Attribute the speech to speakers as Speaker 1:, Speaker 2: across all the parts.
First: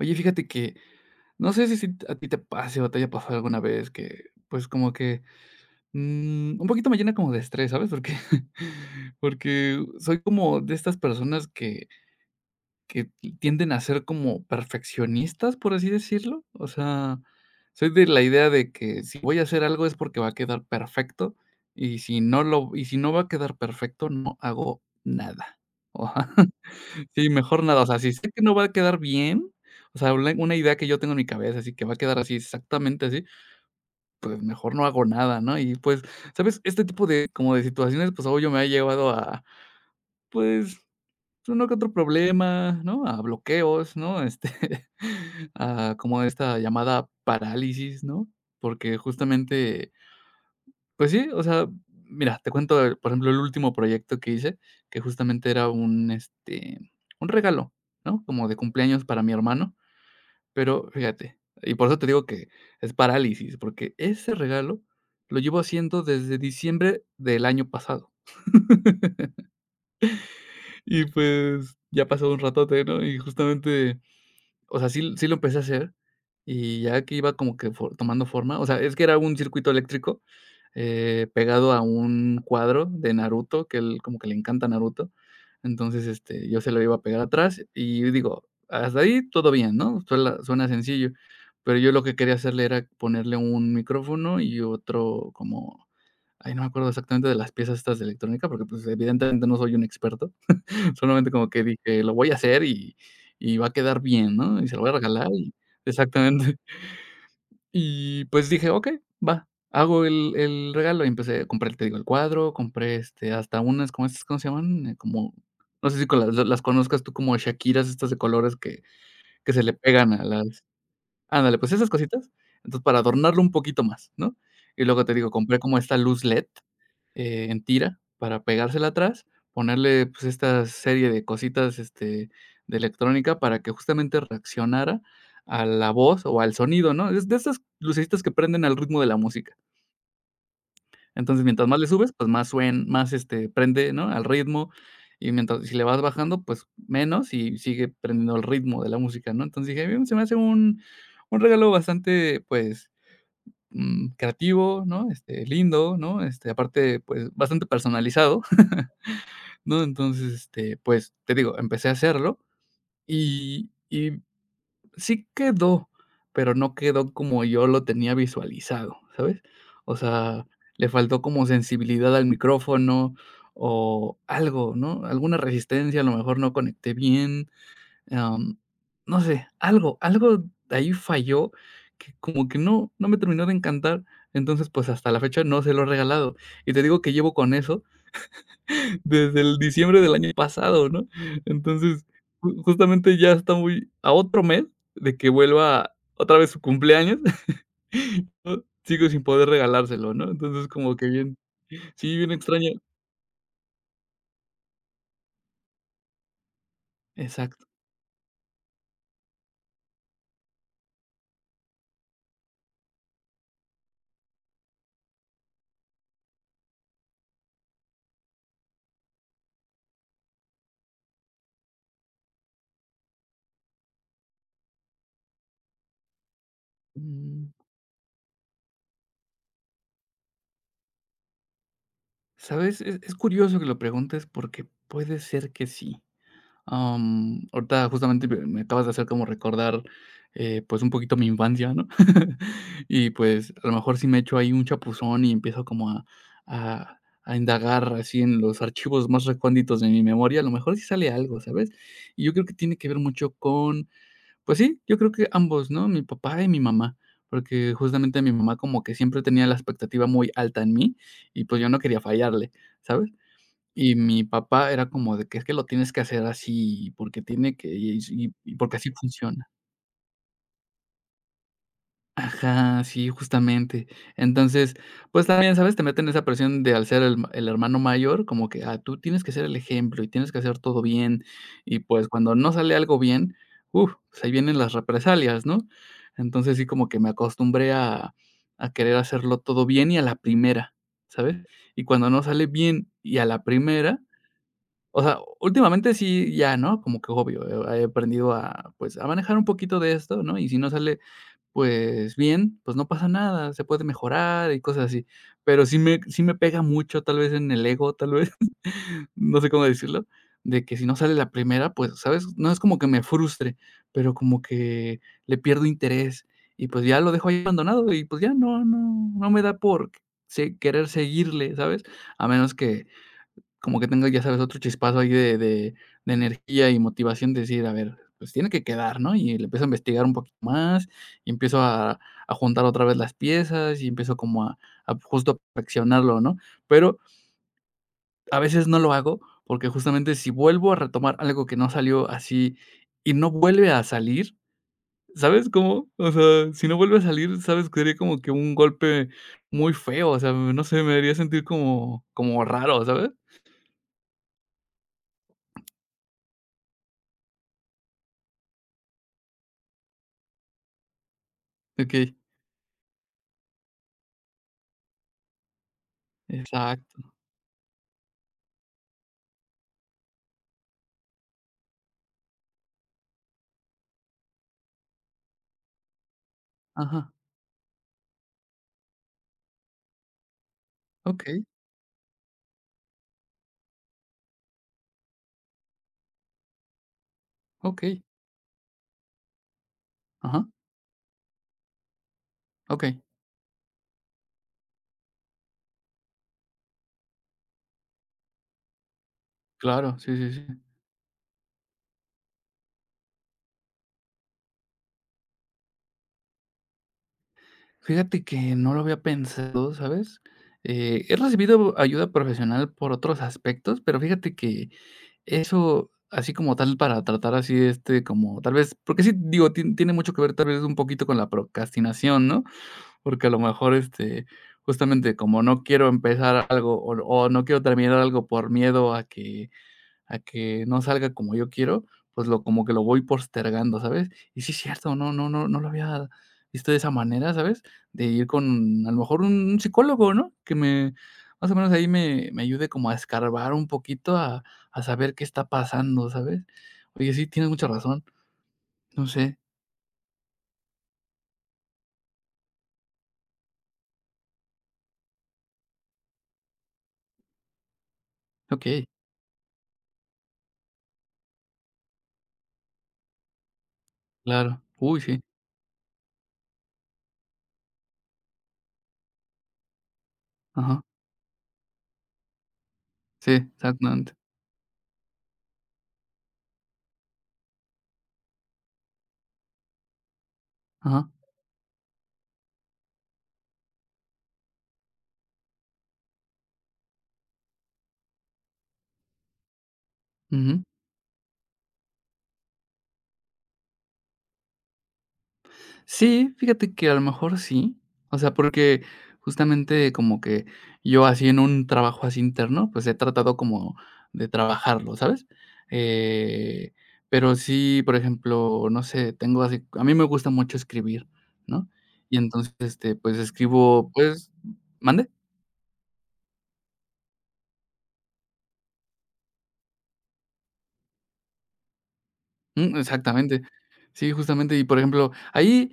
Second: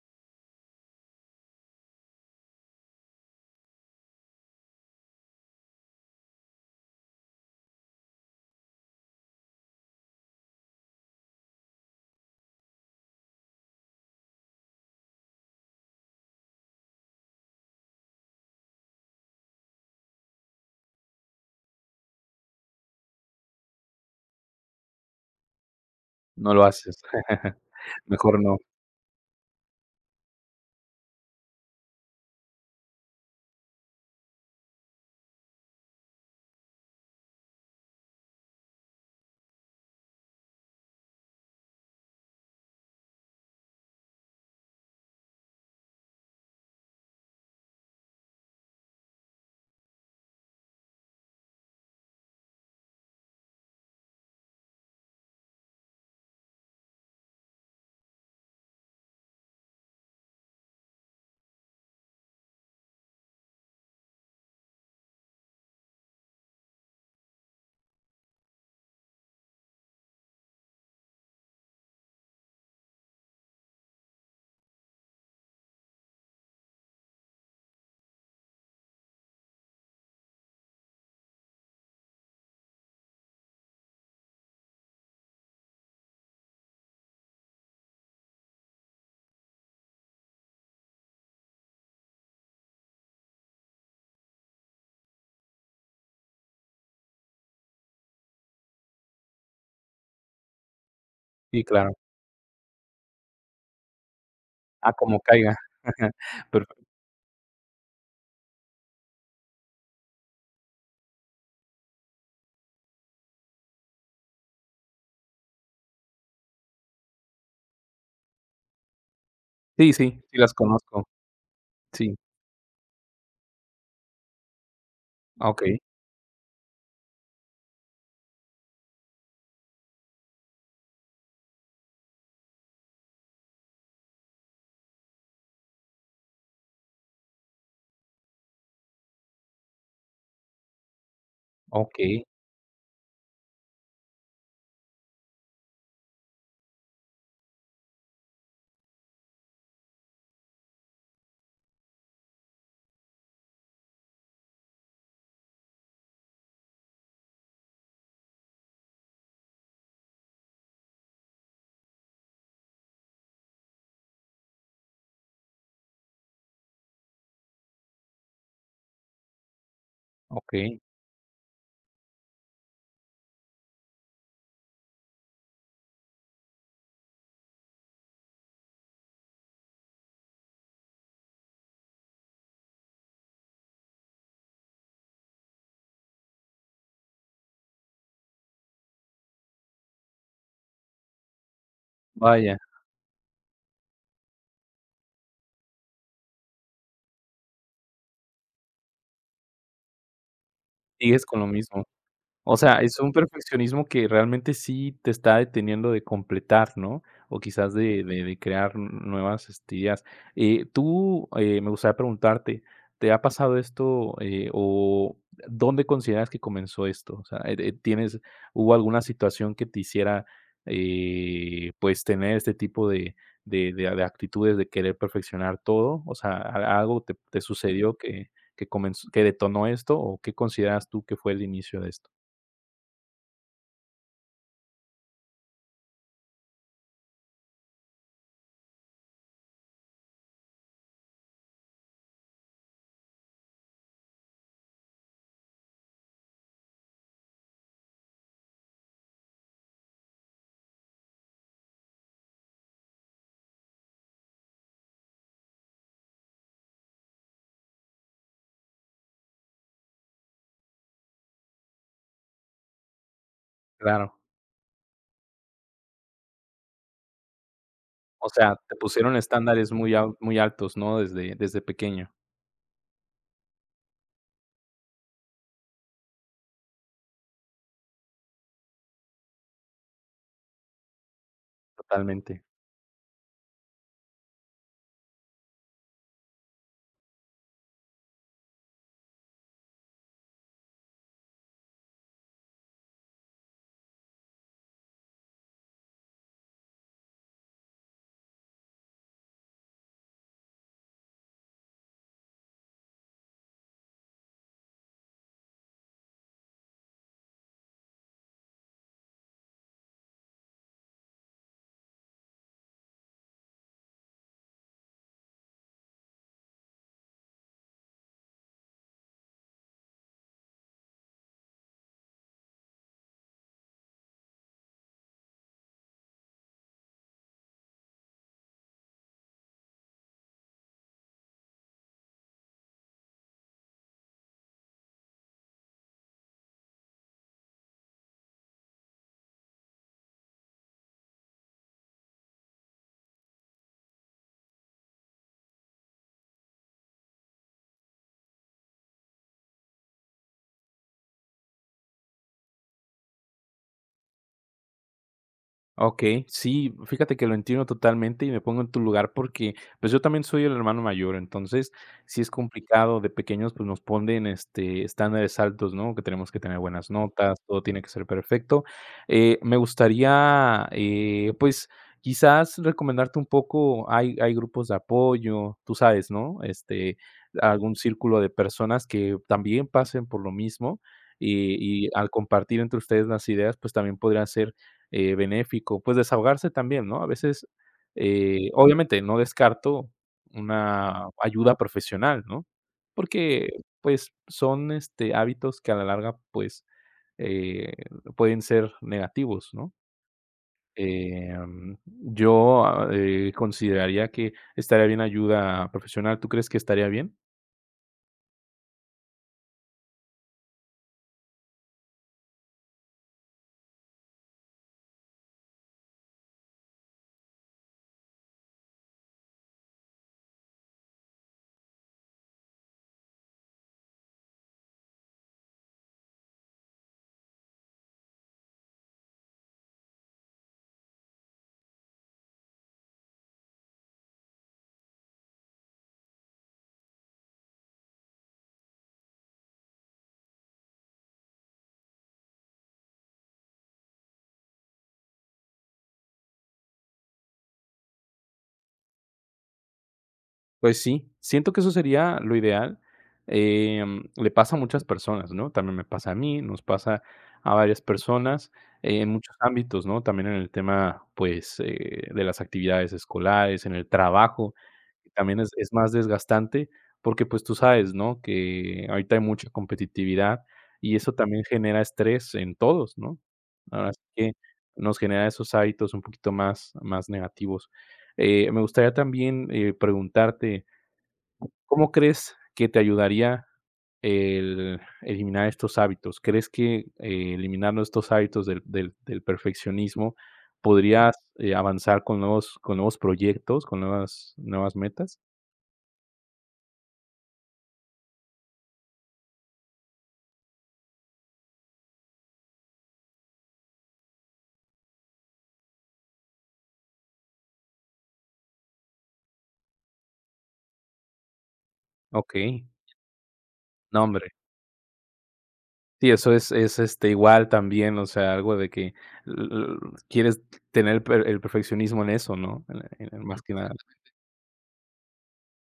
Speaker 1: Oye, fíjate que, no sé si si a ti te pase, o te haya pasado alguna vez que, pues, como que, mm, un poquito me llena como de estrés, ¿sabes?, porque porque soy como de estas personas que que tienden a ser como perfeccionistas, por así decirlo, o sea, soy de la idea de que, si voy a hacer algo es porque va a quedar perfecto, y si no lo y si no va a quedar perfecto, no hago nada, o ajá,
Speaker 2: No lo haces.
Speaker 1: sí, mejor nada, o sea, si sé que
Speaker 2: Mejor
Speaker 1: no
Speaker 2: no.
Speaker 1: va a quedar bien, o sea, una una idea que yo tengo, en mi cabeza, así que va a quedar así, exactamente así, pues, mejor no hago nada, ¿no?, y, pues, ¿sabes?, este tipo de, como de situaciones, pues, obvio, me ha llevado a, pues, uno que otro problema, ¿no?, a bloqueos, ¿no?, este, a como a esta llamada parálisis, ¿no?, porque, justamente, pues sí, o sea, mira, te cuento de, por ejemplo, el último proyecto que hice, que justamente era un, este, un regalo, ¿no?, como de cumpleaños para mi hermano. Pero fíjate y por eso te digo que es parálisis, porque ese regalo lo llevo haciendo desde diciembre, del año pasado. Y, pues, ya pasó un ratote, ¿no?, y justamente, o sea, sí sí lo empecé a hacer y ya que iba como que fo tomando forma, o sea, es que era un circuito eléctrico, eh, pegado a un cuadro de Naruto, que a él como que le encanta Naruto. Entonces, este, yo se lo iba a pegar atrás y, digo, hasta ahí todo bien, ¿no?, suela suena sencillo, pero yo lo que quería hacerle era ponerle un micrófono y otro como, ay, no me acuerdo exactamente de las piezas estas de electrónica porque, pues, evidentemente no soy un experto. Solamente como
Speaker 2: Sí,
Speaker 1: que
Speaker 2: claro.
Speaker 1: dije: "Lo voy a hacer, y y va a quedar bien, ¿no? Y se lo voy
Speaker 2: Ah,
Speaker 1: a
Speaker 2: como
Speaker 1: regalar y"
Speaker 2: caiga,
Speaker 1: exactamente.
Speaker 2: perfe
Speaker 1: Y, pues, dije: "Okey, va". Hago el el regalo, y empecé a comprar, te digo, el cuadro, compré, este, hasta unas como estas, ¿cómo se llaman? Como, no sé, si co las las conozcas tú como Chaquiras, estas de colores que que se le
Speaker 2: Sí,
Speaker 1: pegan
Speaker 2: sí.
Speaker 1: a
Speaker 2: Sí las
Speaker 1: las
Speaker 2: conozco.
Speaker 1: Ándale, pues, esas
Speaker 2: sí.
Speaker 1: cositas. Entonces, para adornarlo un poquito más, ¿no? Y luego, te digo,
Speaker 2: Ah,
Speaker 1: compré
Speaker 2: okey.
Speaker 1: como esta luz led, eh, en tira para pegársela atrás, ponerle, pues, esta serie de cositas, este, de electrónica para que, justamente, reaccionara a la voz o al sonido, ¿no?, es de esas lucecitas que prenden al ritmo de la música. Entonces, mientras más le subes,
Speaker 2: Okey.
Speaker 1: pues, más suen más, este, prende, ¿no?, al ritmo. Y mientras si le vas bajando, pues, menos, y sigue prendiendo el ritmo de la música, ¿no? Entonces dije: "Mm, se me hace un un regalo bastante, pues, mm, creativo, ¿no?, este, lindo, ¿no?, este, aparte, pues, bastante personalizado, ¿no? Entonces, este, pues, te digo, empecé a hacerlo, y y sí quedó, pero no quedó como yo lo tenía visualizado, ¿sabes?, o sea,
Speaker 2: Okey.
Speaker 1: le faltó como sensibilidad al micrófono o algo, ¿no?, alguna resistencia, a lo mejor, no conecté bien, am, no sé, algo, algo ahí falló que, como que no, no me terminó de encantar. Entonces, pues, hasta la fecha, no se lo he regalado. Y te digo que llevo con eso desde el diciembre del año pasado, ¿no? Entonces, ju
Speaker 2: Vaya.
Speaker 1: justamente ya está muy a otro mes de que vuelva, otra vez, su cumpleaños, ¿no? Sigo sin poder regalárselo, ¿no? Entonces es como que
Speaker 2: Sigues
Speaker 1: bien
Speaker 2: con lo mismo.
Speaker 1: sí, bien
Speaker 2: O
Speaker 1: extraño.
Speaker 2: sea, es un perfeccionismo que, realmente, sí te está deteniendo de completar, ¿no?, o
Speaker 1: Exacto.
Speaker 2: quizás de de de crear n nuevas, este, ideas, eh, tú, eh, me gustaría preguntarte, ¿te ha pasado esto? Eh, o dónde consideras que comenzó esto, o sea, eh eh, tienes hubo alguna situación que te hiciera, eh, pues, tener este tipo de de de a de actitudes, de querer perfeccionar todo, o sea, ¿a algo te te
Speaker 1: Mm.
Speaker 2: sucedió que que comenz que detonó esto, o qué consideras tú que fue el inicio de esto?
Speaker 1: ¿Sabes? Es es curioso que lo preguntes, porque puede ser que sí. Mm, ahorita justamente [unintelligible] me acabas de hacer como recordar, eh, pues, un poquito mi infancia, ¿no? Y pues, a lo mejor sí me echo ahí un chapuzón, y empiezo como a a a indagar así en los archivos más reconditos de mi memoria. A lo mejor sí sale algo, ¿sabes? Y yo creo que tiene que ver mucho con pues sí, yo creo que ambos, ¿no? Mi papá y mi mamá, porque, justamente, mi mamá como que siempre tenía la expectativa muy alta en mí, y pues, yo no quería fallarle, ¿sabes? Y
Speaker 2: Claro.
Speaker 1: mi papá era como de que es que lo tienes que hacer así porque tiene que
Speaker 2: O
Speaker 1: y
Speaker 2: sea, te
Speaker 1: porque así
Speaker 2: pusieron
Speaker 1: funciona.
Speaker 2: estándares muy al muy altos, ¿no?, desde desde pequeño.
Speaker 1: Ajá. Sí, justamente, entonces, pues, también, sabes, te meten esa presión de al ser el el hermano mayor como que: "¡Ah! tú tienes que ser el ejemplo, y tienes que hacer todo bien", y pues, cuando
Speaker 2: Totalmente.
Speaker 1: no sale algo bien, uf, ahí vienen las represalias, ¿no? Entonces, sí, como que me acostumbré a a querer hacerlo todo bien y a la primera, ¿sabes? Y cuando no sale bien, y a la primera. O sea, últimamente sí, ya no, como que obvio. He he aprendido a, pues, a manejar un poquito de esto, ¿no? Y si no sale. Pues, bien, pues, no pasa nada. se puede mejorar y cosas así, pero sí me sí me pega mucho. Tal vez en el ego, tal vez, no sé, cómo decirlo, de que si no sale la primera, pues, ¿sabes?, no es como que me frustre, pero como que le pierdo interés. Y pues ya lo dejo ahí abandonado, y pues, ya no no no me da por si querer seguirle, ¿sabes? A menos que como que tengo, ya sabes, otro chispazo ahí de de de energía, y motivación de decir: "A ver, pues tiene que quedar, ¿no?". Y le empiezo a investigar un poquito más, y empiezo a a juntar otra vez las piezas, y empiezo como a a justo perfeccionarlo, ¿no?, pero a veces no lo hago, porque, justamente, si vuelvo a retomar algo que no salió así, y no vuelve a salir. ¿Sabes cómo? O sea, si no vuelve a salir, sabes, que sería como que un golpe muy feo. O sea, no sé, me haría sentir como como raro, ¿sabes?
Speaker 2: Okey, sí, fíjate que, lo entiendo totalmente y me pongo en tu lugar, porque, pues, yo también soy el hermano mayor, entonces,
Speaker 1: Okey.
Speaker 2: si es complicado de pequeños, pues, nos ponen, este, estándares altos, ¿no?, que tenemos que tener buenas
Speaker 1: Exacto.
Speaker 2: notas, todo tiene que ser perfecto. Eh, me gustaría, eh, pues, quizás recomendarte un poco, hay hay grupos de apoyo, tú sabes, ¿no?, este,
Speaker 1: Ajá.
Speaker 2: algún círculo de personas que también pasen por lo mismo,
Speaker 1: Okey.
Speaker 2: y y al compartir entre ustedes las ideas, pues, también podría ser, eh, benéfico, pues, desahogarse también, ¿no?, a veces,
Speaker 1: Okey.
Speaker 2: eh, obviamente no descarto
Speaker 1: Ajá.
Speaker 2: una ayuda profesional, ¿no?,
Speaker 1: Okey.
Speaker 2: porque, pues, son, este, hábitos que a la larga, pues, eh, pueden ser negativos, ¿no?
Speaker 1: Claro, sí, sí, sí.
Speaker 2: Em, yo, ah eh, consideraría que estaría bien ayuda profesional, ¿tú crees que estaría bien?
Speaker 1: Fíjate que, no lo había pensado, ¿sabes?, eh he recibido ayuda profesional por otros aspectos, pero fíjate que, eso así como tal, para tratar así, este, como tal vez porque sí, digo, ti tiene mucho que ver, tal vez, un poquito con la procrastinación, ¿no?, porque a lo mejor, este, justamente, como no quiero empezar algo o o no quiero terminar algo por miedo a que a que no salga como yo quiero, pues, lo como que, lo voy postergando, ¿sabes?, y sí, es cierto, no no no no lo había visto de esa manera, ¿sabes?, de ir con, a lo mejor, un psicólogo, ¿no?, que me más o menos ahí me me ayude como a escarbar un poquito, a a saber qué está pasando, ¿sabes?, oye, sí, tienes mucha razón, no sé.
Speaker 2: Pues sí, siento que eso sería lo ideal, em, le pasa a muchas personas, ¿no? También me pasa a mí. Nos pasa a varias personas
Speaker 1: Okey.
Speaker 2: en muchos ámbitos, ¿no? También en el tema, pues, eh, de las actividades escolares, en el trabajo,
Speaker 1: Claro. Uy, sí.
Speaker 2: también es es más desgastante, porque pues tú sabes, ¿no? Que ahorita hay mucha competitividad
Speaker 1: Ajá.
Speaker 2: y eso también genera estrés en todos, ¿no?
Speaker 1: Sí,
Speaker 2: Así
Speaker 1: exactamente.
Speaker 2: que nos genera esos hábitos un poquito más, más negativos, eh, me gustaría también, eh, preguntarte.
Speaker 1: Ajá.
Speaker 2: ¿Cómo crees que te ayudaría el eliminar estos hábitos? ¿Crees que eliminando estos hábitos del del del perfeccionismo
Speaker 1: Ujú.
Speaker 2: podrías, eh, avanzar con nuevos con nuevos proyectos, con nuevas nuevas metas?
Speaker 1: Sí, fíjate que a lo mejor sí. O sea, porque, justamente, como que yo así en un trabajo así interno, pues, he tratado como de trabajarlo, ¿sabes?, eh, pero sí, por ejemplo, no sé, tengo así c A mí me gusta mucho escribir, ¿no? Y entonces,
Speaker 2: Okey.
Speaker 1: este pues, escribo,
Speaker 2: No, hombre.
Speaker 1: pues ¿Mande?
Speaker 2: Sí, eso es es, este, igual también. O sea, algo de que l l l quieres tener el per el perfeccionismo en eso, ¿no?
Speaker 1: Mm.
Speaker 2: Más
Speaker 1: Exactamente.
Speaker 2: que nada.
Speaker 1: Sí, justamente. Y por ejemplo, ahí,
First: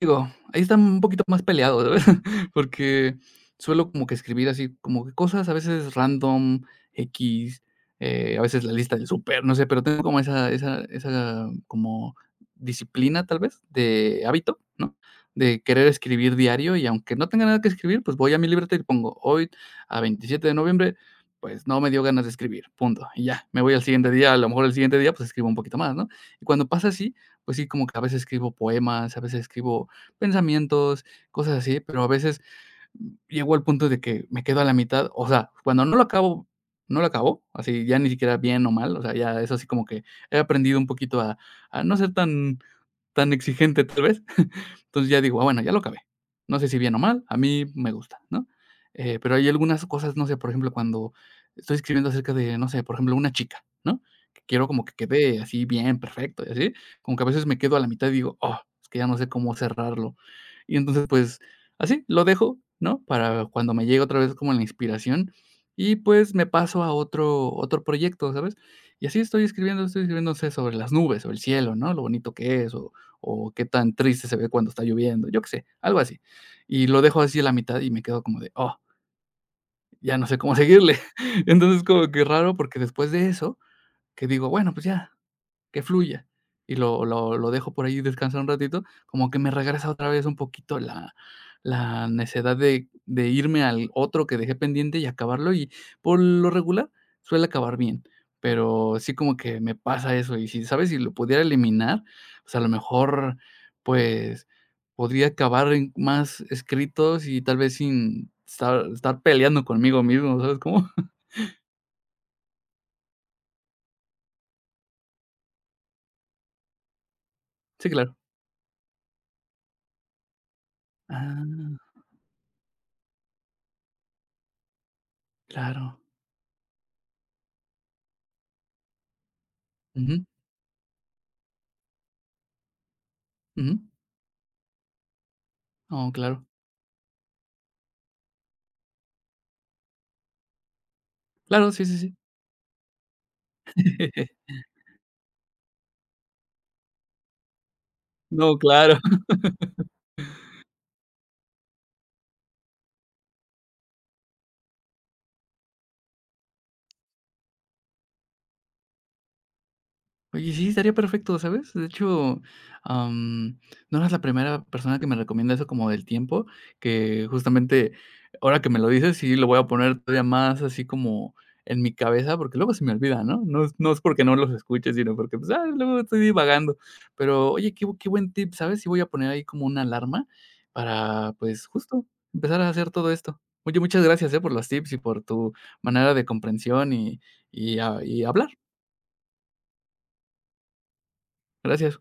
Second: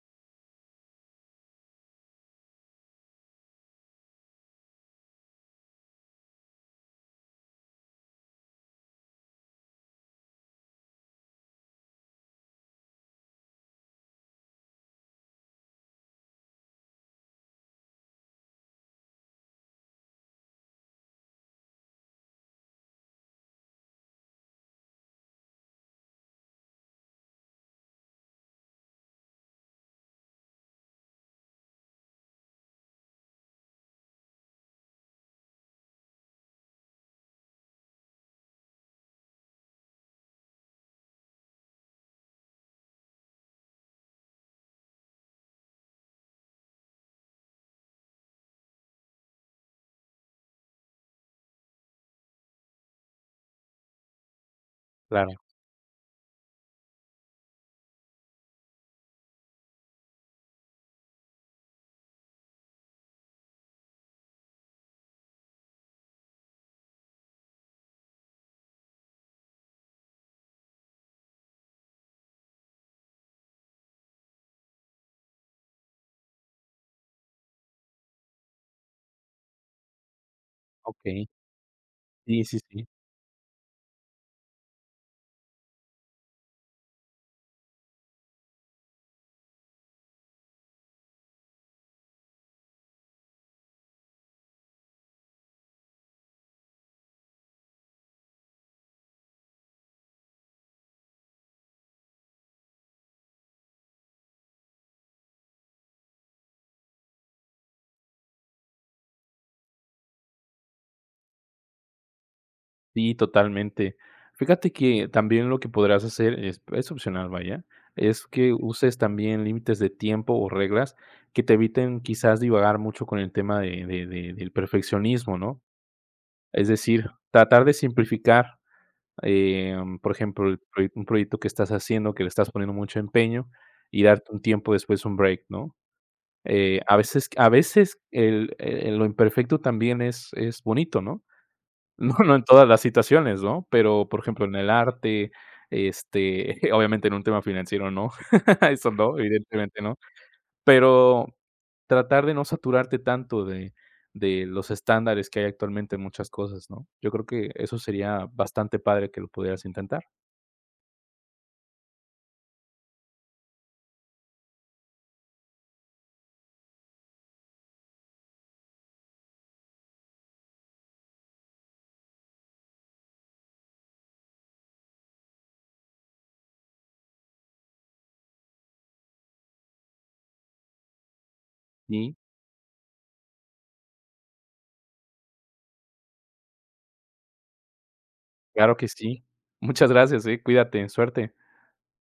Speaker 1: digo, ahí están un poquito más peleados, porque suelo como que escribir así como cosas a veces random, equis, eh, a veces la lista del súper, no sé, pero tengo como esa esa esa como disciplina, ¿tal vez?, de hábito, ¿no? De querer escribir diario, y aunque no tenga nada que escribir, pues, voy a mi libreta y pongo hoy a 27 de noviembre, pues, no me dio ganas de escribir punto, y ya. Me voy al siguiente día, a lo mejor el siguiente día, pues, escribo un poquito más, ¿no? Y cuando pasa así, pues sí, como que a veces escribo poemas. A veces escribo pensamientos, cosas así, pero a veces llego al punto de que me quedo a la mitad, o sea, cuando no lo acabo, no lo acabo, así ya ni siquiera bien o mal. O sea, ya es así como que he aprendido un poquito a a no ser tan tan exigente, ¿tal vez? Entonces ya digo: "Ah, bueno, ya lo acabé". No sé si bien o mal. A mí me gusta, ¿no?, eh, pero hay algunas cosas, no sé, por ejemplo, cuando estoy escribiendo acerca de no sé, por ejemplo, una chica, ¿no? Quiero como que
Speaker 2: Claro.
Speaker 1: quede así bien, perfecto y así, como que a veces me quedo a la mitad y digo: "¡oh!, es que ya no sé cómo cerrarlo". Y entonces pues así lo dejo, ¿no? Para cuando me llegue otra vez como la inspiración, y pues me paso a otro otro proyecto, ¿sabes? Y así estoy escribiendo, estoy escribiendo no sé sobre las nubes o el cielo, ¿no?, lo bonito que es, o o qué tan triste se ve cuando está lloviendo. Yo qué sé. Algo así, y lo dejo así a la mitad, y me quedo como de ¡oh! Ya no sé cómo seguirle.
Speaker 2: Okey.
Speaker 1: Entonces como que
Speaker 2: Sí,
Speaker 1: raro,
Speaker 2: sí,
Speaker 1: porque
Speaker 2: sí.
Speaker 1: después de eso que digo: "bueno, pues ya que fluya" y lo lo lo dejo por ahí descansar un ratito como que me regresa otra vez un poquito la la necedad de de irme al otro que dejé pendiente y acabarlo, y por lo regular suele acabar bien, pero sí como que me pasa eso. Y si sabes si lo pudiera eliminar, pues, a lo mejor, pues, podría acabar en más escritos, y tal vez sin estar estar peleando conmigo mismo. ¿Sabes cómo?
Speaker 2: Sí, totalmente. Fíjate que también lo que podrías hacer, es es opcional, vaya,
Speaker 1: Sí, claro.
Speaker 2: es que uses también límites de tiempo, o reglas que te
Speaker 1: Ah.
Speaker 2: eviten, quizás, divagar mucho con el tema de de de del perfeccionismo, ¿no?,
Speaker 1: Claro.
Speaker 2: es decir, tratar de simplificar, eh por
Speaker 1: Ujú.
Speaker 2: ejemplo, el pro un proyecto que estás haciendo, que le estás poniendo mucho empeño,
Speaker 1: Ujú.
Speaker 2: y darte un tiempo después, un break, ¿no?
Speaker 1: Ah, claro.
Speaker 2: Eh a veces a veces el el lo imperfecto también es es bonito, ¿no?,
Speaker 1: Claro. Sí, sí,
Speaker 2: no,
Speaker 1: sí.
Speaker 2: no en todas las situaciones, ¿no?, pero, por ejemplo, en el arte, este, obviamente en un tema financiero, no,
Speaker 1: No,
Speaker 2: eso
Speaker 1: claro.
Speaker 2: no, evidentemente no, pero tratar de no saturarte tanto de de los estándares que hay actualmente en muchas cosas, ¿no? Yo creo que eso sería bastante padre que lo pudieras intentar.
Speaker 1: Oye, sí, estaría perfecto, ¿sabes?, de hecho, am, no eres la primera persona que me recomienda eso como del tiempo, que, justamente, ahora que me lo dices si lo voy a poner todavía más así como, en mi cabeza, porque luego se me olvida, ¿no?, no es no es, porque no los escuche, sino, porque, pues, ya, luego estoy divagando, pero oye, qué qué buen tip, ¿sabes? Sí voy a poner ahí como una alarma para, pues, justo
Speaker 2: Sí.
Speaker 1: empezar a hacer todo esto. Oye, muchas gracias, eh, por los tips y por tu manera de comprensión, y y a y hablar.
Speaker 2: Claro que sí. Muchas gracias, eh, cuídate. Suerte.
Speaker 1: Gracias.